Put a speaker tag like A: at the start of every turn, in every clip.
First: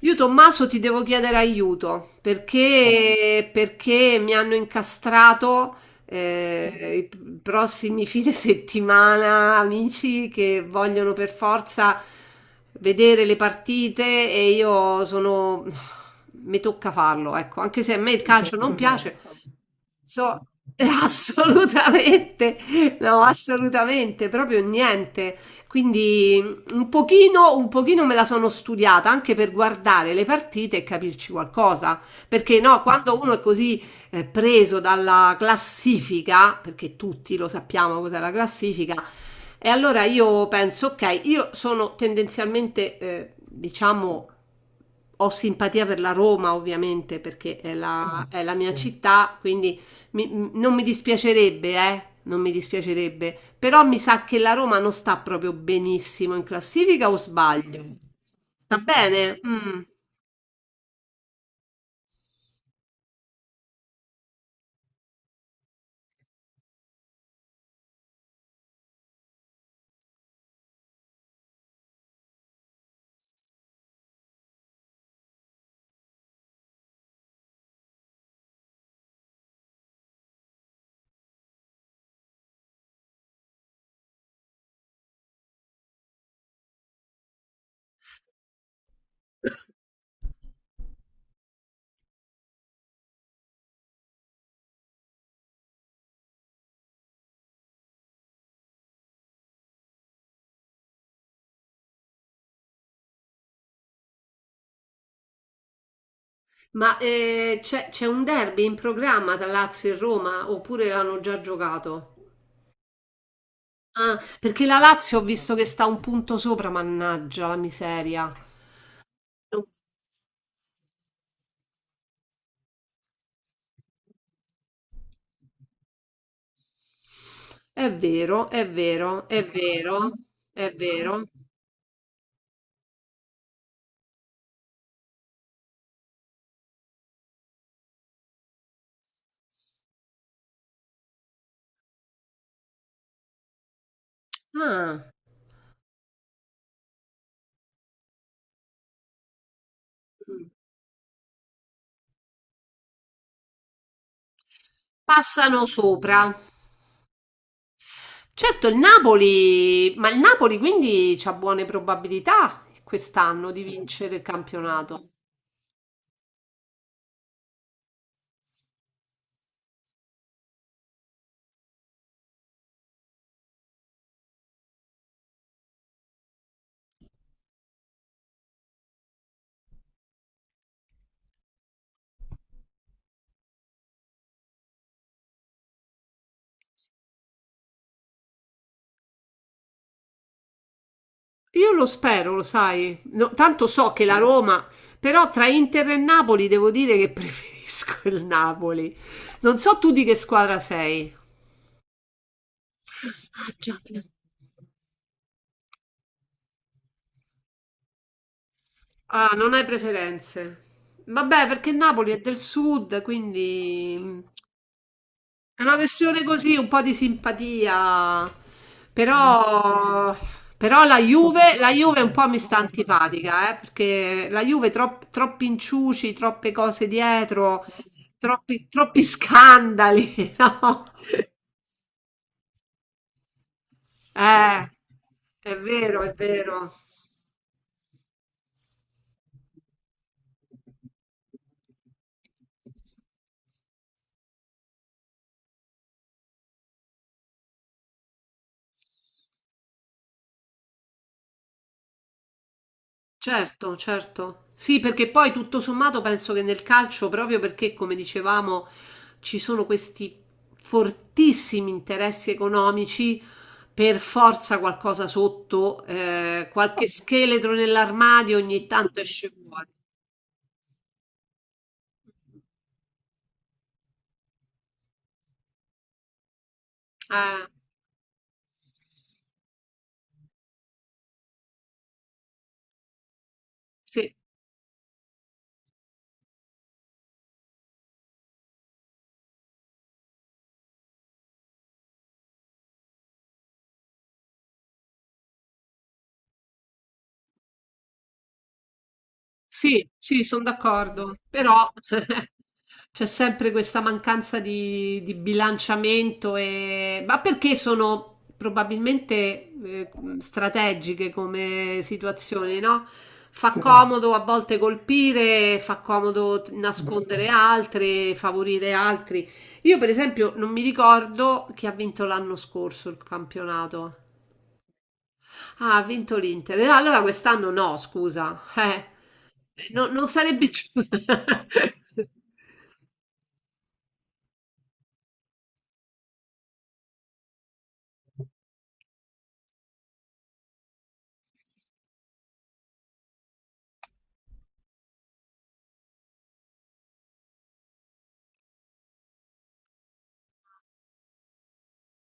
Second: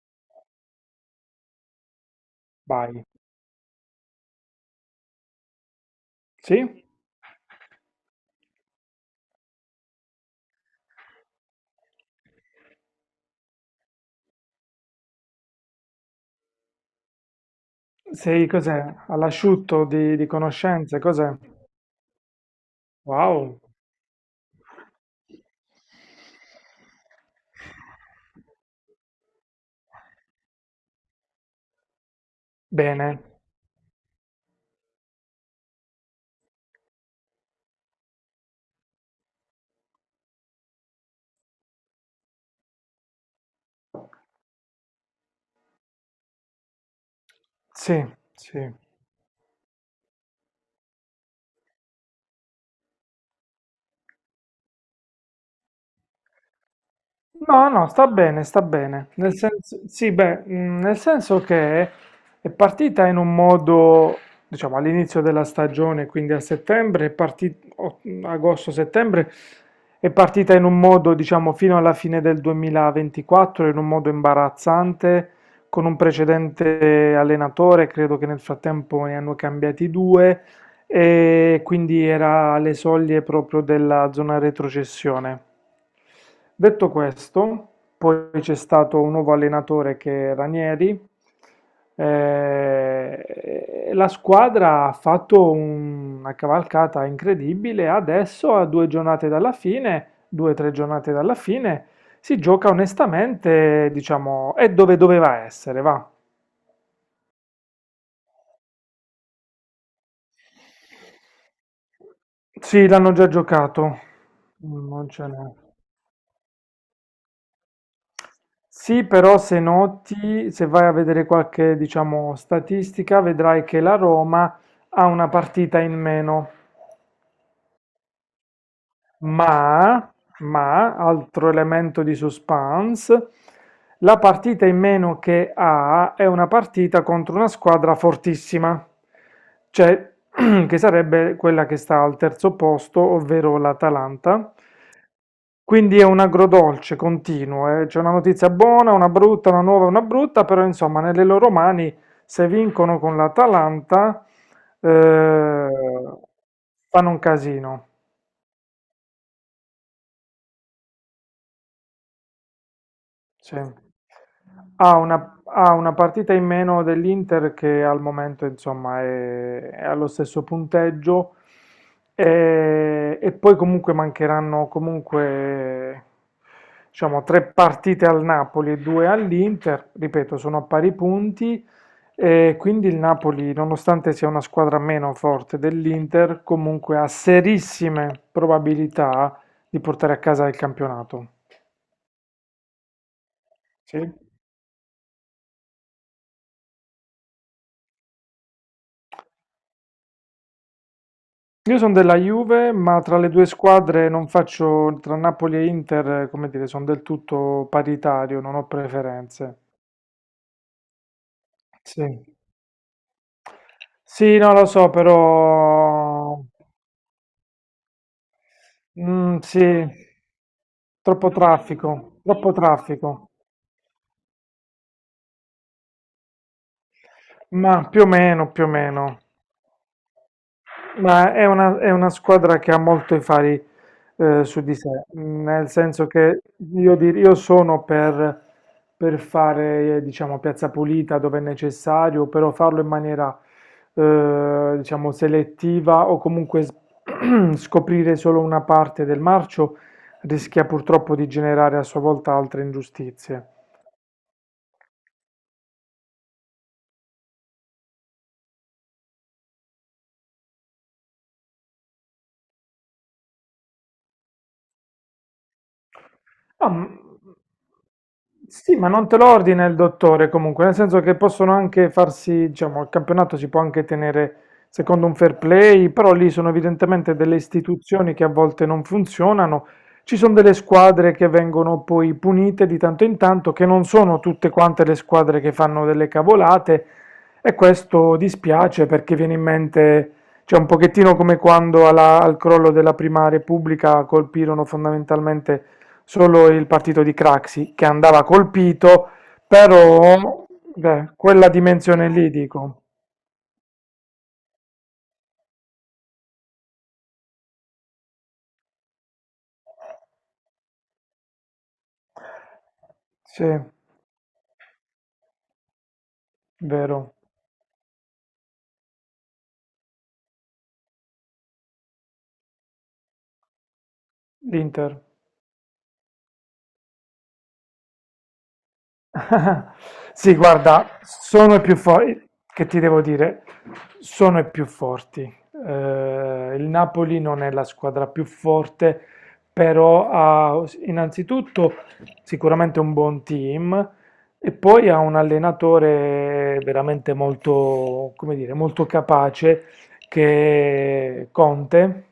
A: Io Tommaso ti devo chiedere aiuto
B: Vai.
A: perché mi hanno incastrato
B: Sì?
A: i prossimi fine settimana amici che vogliono per forza vedere le partite e io sono... Mi tocca farlo, ecco, anche se a me il
B: Sei
A: calcio non
B: cos'è?
A: piace.
B: All'asciutto di
A: So
B: conoscenze, cos'è?
A: assolutamente, no,
B: Wow,
A: assolutamente, proprio niente. Quindi mm, un pochino me la sono studiata anche per guardare le partite e capirci qualcosa. Perché no, quando
B: bene.
A: uno è così preso dalla classifica, perché tutti lo sappiamo cos'è la classifica, e allora io penso, ok, io sono tendenzialmente, diciamo, ho simpatia per la Roma, ovviamente, perché è
B: Sì,
A: la, è la mia
B: sì.
A: sì. Città, quindi non mi dispiacerebbe, non mi dispiacerebbe, però mi sa che la Roma non sta proprio benissimo in classifica, o
B: No, no,
A: sbaglio?
B: sta bene, sta
A: Sta
B: bene. Nel
A: bene? Mm.
B: senso, sì, beh, nel senso che è partita in un modo, diciamo, all'inizio della stagione, quindi a settembre, agosto-settembre, è partita in un modo, diciamo, fino alla fine del 2024, in un modo imbarazzante, con un precedente allenatore, credo che nel frattempo ne hanno cambiati due, e quindi era alle soglie proprio della zona retrocessione. Detto questo, poi c'è stato un nuovo allenatore che è Ranieri. eh, e la squadra ha fatto una cavalcata incredibile. Adesso, a due giornate dalla fine, due o tre giornate dalla fine, si gioca onestamente, diciamo, è dove doveva essere, va.
A: Ma c'è un derby in programma tra Lazio e Roma, oppure l'hanno già giocato?
B: Sì, l'hanno già giocato.
A: Ah, perché la
B: Non
A: Lazio ho
B: ce n'è.
A: visto che sta un punto sopra, mannaggia la miseria.
B: Sì, però se noti, se vai a vedere qualche, diciamo, statistica, vedrai che la Roma ha una partita in meno.
A: È vero, è vero, è
B: Ma,
A: vero, è
B: ma,
A: vero.
B: altro elemento di suspense, la partita in meno che ha è una partita contro una squadra fortissima, cioè che sarebbe quella che sta al terzo posto, ovvero l'Atalanta.
A: Ah,
B: Quindi è un agrodolce continuo, eh. C'è una notizia buona, una brutta, una nuova, una brutta,
A: mm.
B: però insomma nelle loro mani se vincono con l'Atalanta
A: Passano
B: eh,
A: sopra.
B: fanno un casino.
A: Certo, il Napoli, ma il Napoli quindi c'ha buone probabilità quest'anno
B: Sì.
A: di vincere il
B: Ha
A: campionato.
B: una, ha una partita in meno dell'Inter che al momento insomma è allo stesso punteggio e poi comunque mancheranno comunque, diciamo, tre partite al Napoli e due all'Inter, ripeto, sono a pari punti, e quindi il Napoli, nonostante sia una squadra meno forte dell'Inter, comunque ha serissime probabilità di portare a casa il campionato.
A: Io lo spero, lo sai. No, tanto so
B: Sì?
A: che la Roma, però tra Inter e Napoli devo dire che preferisco il Napoli. Non so tu di che squadra sei.
B: Io sono della Juve, ma tra le due squadre non faccio, tra Napoli e Inter, come dire, sono del tutto paritario, non ho
A: Ah, non
B: preferenze.
A: hai preferenze. Vabbè, perché Napoli è
B: Sì,
A: del sud, quindi mm,
B: sì, no, lo so,
A: è una questione
B: però
A: così, un po' di simpatia.
B: sì,
A: Però, però
B: troppo
A: La Juve un
B: traffico,
A: po' mi
B: troppo
A: sta
B: traffico.
A: antipatica, perché la Juve troppi inciuci, troppe cose dietro,
B: Ma più o meno, più
A: troppi,
B: o
A: troppi
B: meno.
A: scandali, no?
B: Ma è una squadra che ha molto i fari su
A: Eh,
B: di sé,
A: è
B: nel
A: vero,
B: senso
A: è
B: che
A: vero.
B: io sono per fare, diciamo, piazza pulita dove è necessario, però farlo in maniera, diciamo, selettiva, o comunque scoprire solo una parte del marcio rischia purtroppo di generare a sua volta altre ingiustizie.
A: Certo, certo. Sì, perché poi tutto sommato penso che nel calcio, proprio perché, come dicevamo, ci sono questi fortissimi interessi economici, per forza qualcosa sotto,
B: No,
A: qualche scheletro nell'armadio ogni
B: sì, ma
A: tanto
B: non te lo
A: esce
B: ordina
A: fuori.
B: il dottore comunque, nel senso che possono anche farsi, diciamo, il campionato si può anche tenere secondo un fair play, però lì sono evidentemente delle
A: Eh,
B: istituzioni che a volte non funzionano. Ci sono delle squadre che vengono poi punite di tanto in tanto, che non
A: sì.
B: sono tutte quante le squadre che fanno delle cavolate, e questo dispiace perché viene in mente, cioè, un pochettino come quando al crollo della Prima Repubblica colpirono fondamentalmente solo il partito di Craxi, che andava colpito,
A: Sì, sì, sono
B: però, beh,
A: d'accordo,
B: quella
A: però
B: dimensione lì, dico,
A: c'è sempre questa mancanza di bilanciamento e... Ma perché sono probabilmente strategiche come situazioni, no?
B: sì,
A: Fa comodo a volte colpire, fa comodo
B: vero,
A: nascondere altri, favorire altri. Io, per esempio, non mi ricordo chi ha vinto l'anno scorso il campionato.
B: l'Inter.
A: Ah, ha vinto l'Inter. Allora quest'anno no, scusa. Non
B: Sì,
A: sarebbe...
B: guarda, sono i più forti, che ti devo dire, sono i più forti. Il Napoli non è la squadra più forte, però ha innanzitutto sicuramente un buon team, e poi ha un allenatore veramente molto, come dire, molto capace, che è Conte,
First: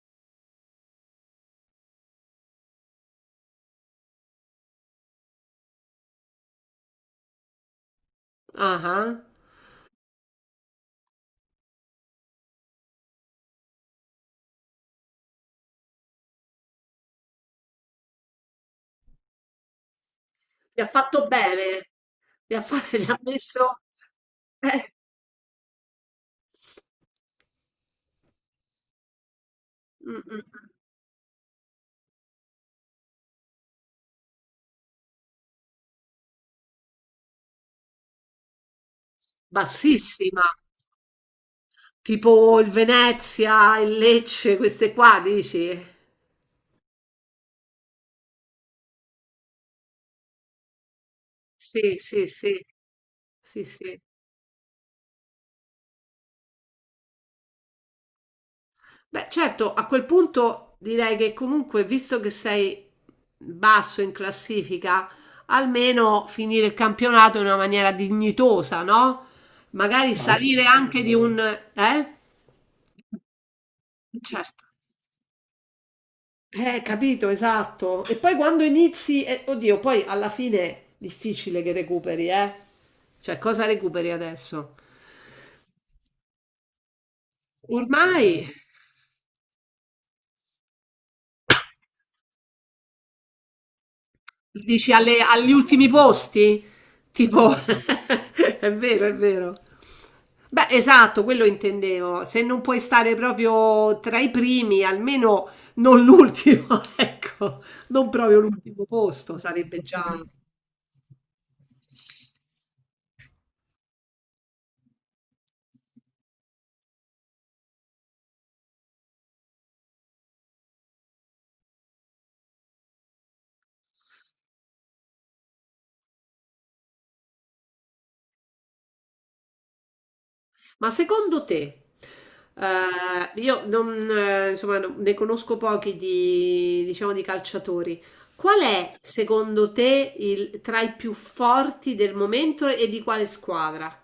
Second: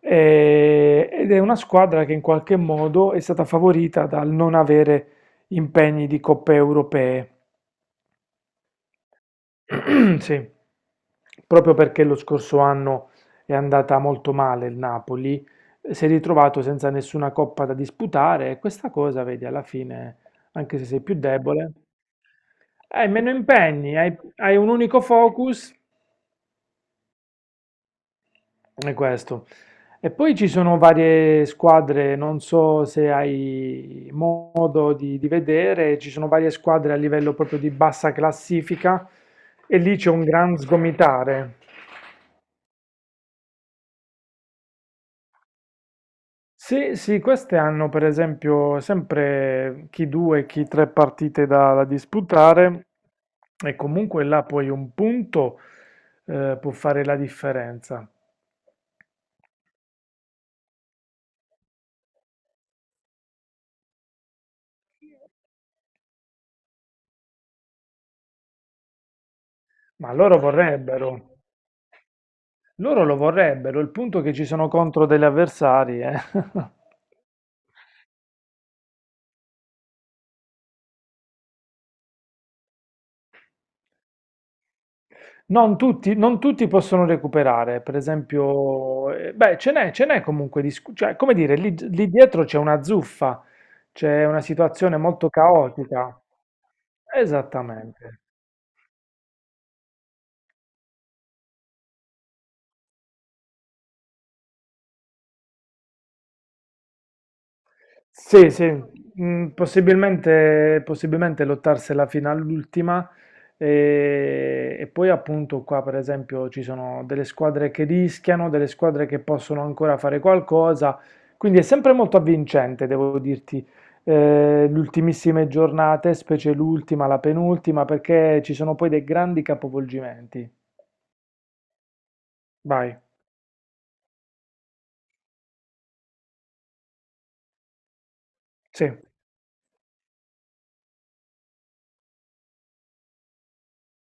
B: ed è una squadra che in qualche modo è stata favorita dal non avere impegni di coppe europee.
A: Ah, ah.
B: Sì, proprio perché lo scorso anno è andata molto male il Napoli, si è ritrovato senza nessuna coppa da disputare, e questa cosa, vedi, alla fine, anche
A: Gli
B: se
A: ha
B: sei più
A: fatto
B: debole,
A: bene. Gli ha, gli
B: hai
A: ha
B: meno
A: messo...
B: impegni, hai un
A: eh,
B: unico focus. È questo. E
A: mm,
B: poi
A: mm, mm.
B: ci sono varie squadre, non so se hai modo di vedere, ci sono varie squadre a livello proprio di bassa classifica, e lì c'è un
A: Bassissima.
B: gran sgomitare.
A: Tipo il Venezia, il Lecce, queste qua, dici?
B: Sì, sì, queste hanno per esempio sempre chi due, chi tre partite da,
A: Sì, sì, sì.
B: disputare,
A: Sì,
B: e
A: sì.
B: comunque là poi un punto può fare la differenza.
A: Beh, certo, a quel punto direi che comunque, visto che sei basso in classifica, almeno finire il campionato in una maniera dignitosa, no? Magari ma
B: Ma
A: io
B: loro
A: salire anche di un...
B: vorrebbero.
A: Eh?
B: Loro lo vorrebbero, il punto è che ci
A: Certo.
B: sono contro degli avversari. Eh.
A: Capito, esatto. E poi quando inizi... Eh, oddio, poi alla fine è difficile che recuperi, eh? Cioè, cosa recuperi adesso?
B: Non tutti, non tutti possono recuperare, per
A: Ormai...
B: esempio, beh, ce n'è comunque, cioè, come dire, lì, lì dietro c'è una zuffa, c'è una
A: Dici
B: situazione molto
A: agli ultimi
B: caotica.
A: posti? Tipo,
B: Esattamente.
A: è vero, è vero. Beh, esatto, quello intendevo. Se non puoi stare proprio tra i primi, almeno non l'ultimo, ecco, non proprio
B: Sì, sì,
A: l'ultimo posto, sarebbe già.
B: possibilmente, possibilmente lottarsela fino all'ultima, e poi appunto qua per esempio ci sono delle squadre che rischiano, delle squadre che possono ancora fare qualcosa, quindi è sempre molto avvincente, devo dirti, le ultimissime giornate, specie l'ultima, la penultima, perché ci sono poi dei grandi capovolgimenti.
A: Ma secondo te,
B: Vai,
A: io non, insomma, ne conosco pochi di, diciamo, di calciatori. Qual
B: sì.
A: è, secondo te, il, tra i più forti del momento e di quale squadra?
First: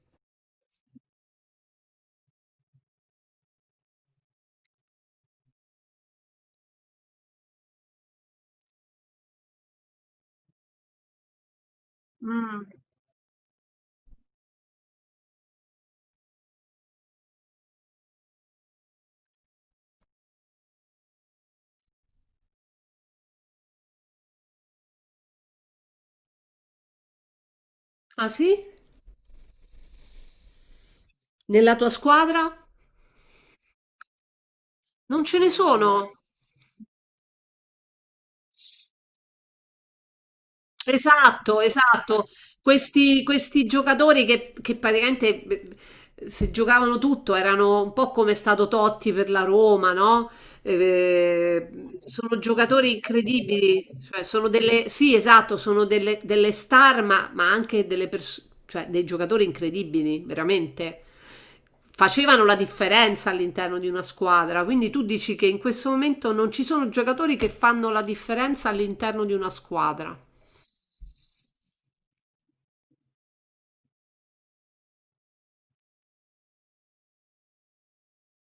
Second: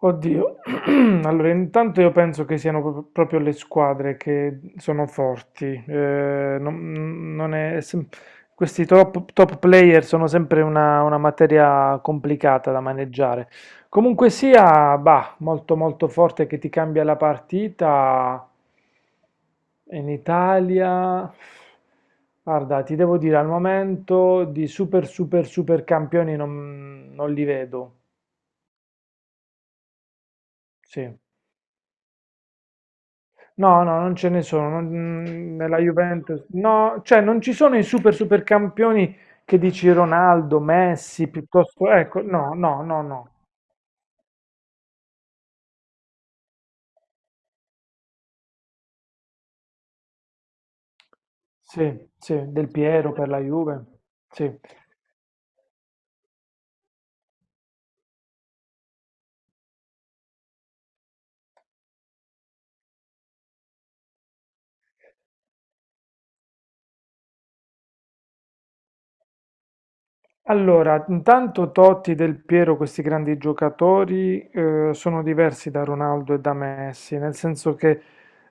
B: Oddio, allora intanto io penso che siano proprio le squadre che sono forti, non è questi top, top player sono sempre una materia complicata
A: Mh.
B: da maneggiare. Comunque sia, bah, molto molto forte che ti cambia la partita in Italia. Guarda, ti devo dire, al momento di super super super campioni non li vedo,
A: Ah sì?
B: sì.
A: Nella tua squadra?
B: No, no, non ce ne sono.
A: Non ce ne
B: Nella
A: sono?
B: Juventus, no, cioè non ci sono i super super campioni che dici Ronaldo, Messi,
A: Esatto,
B: piuttosto, ecco,
A: esatto.
B: no, no, no,
A: Questi,
B: no.
A: questi giocatori che praticamente se giocavano tutto erano un po' come è stato Totti per la Roma, no? Eh,
B: Sì,
A: sono
B: sì, Del
A: giocatori
B: Piero per la Juve.
A: incredibili, cioè sono
B: Sì.
A: delle, sì, esatto, sono delle, delle star, ma anche delle cioè dei giocatori incredibili, veramente. Facevano la differenza all'interno di una squadra, quindi tu dici che in questo momento non ci sono giocatori che fanno la differenza all'interno di una squadra.
B: Allora, intanto Totti, Del Piero, questi grandi giocatori, sono diversi da Ronaldo e da Messi, nel senso che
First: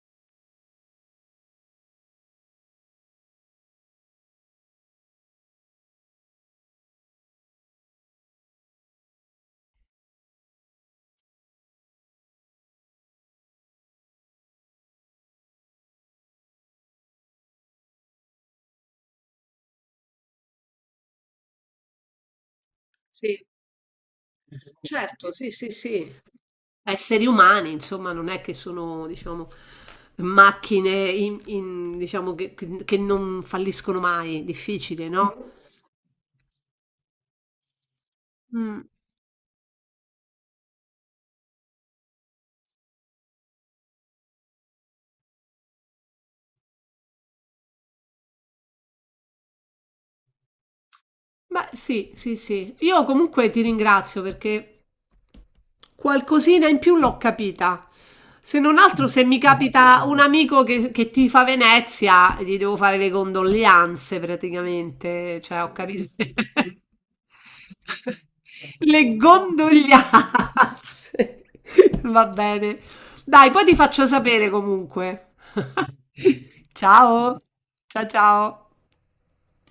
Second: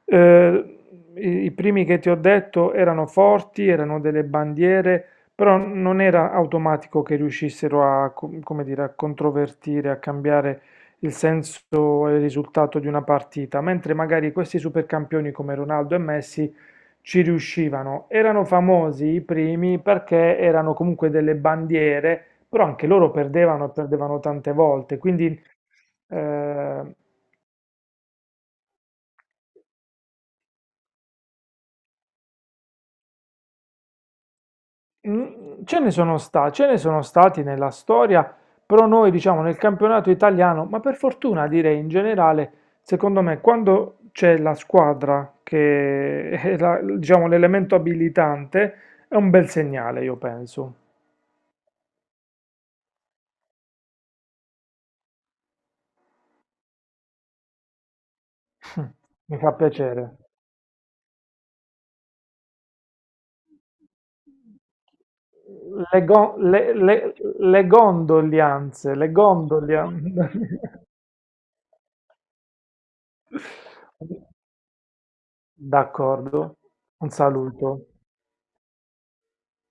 B: eh, i primi che ti ho detto erano forti, erano delle bandiere, però non era automatico che riuscissero a, come dire, a controvertire, a cambiare il senso e il risultato di una partita, mentre magari questi supercampioni come Ronaldo e Messi ci riuscivano, erano famosi i primi perché erano comunque delle bandiere, però anche loro
A: Sì,
B: perdevano e perdevano tante volte, quindi,
A: certo, sì, sì, sì.
B: eh,
A: Esseri umani, insomma, non è che sono, diciamo, macchine diciamo, che non falliscono mai, difficile, no?
B: ce ne sono stati nella storia,
A: Mm.
B: però noi diciamo nel campionato italiano, ma per fortuna direi in generale, secondo me quando c'è la squadra che è diciamo l'elemento abilitante, è un bel segnale, io penso.
A: Beh, sì, sì, sì. Io comunque ti ringrazio perché qualcosina in più l'ho capita. Se non altro, se mi
B: Mi fa
A: capita
B: piacere.
A: un amico che tifa Venezia, gli devo fare le condoglianze praticamente. Cioè, ho
B: Le,
A: capito.
B: go- le- le- le gondolianze, le
A: Le
B: gondolianze.
A: condoglianze. Va bene. Dai, poi ti faccio sapere comunque.
B: D'accordo, un
A: Ciao.
B: saluto.
A: Ciao ciao.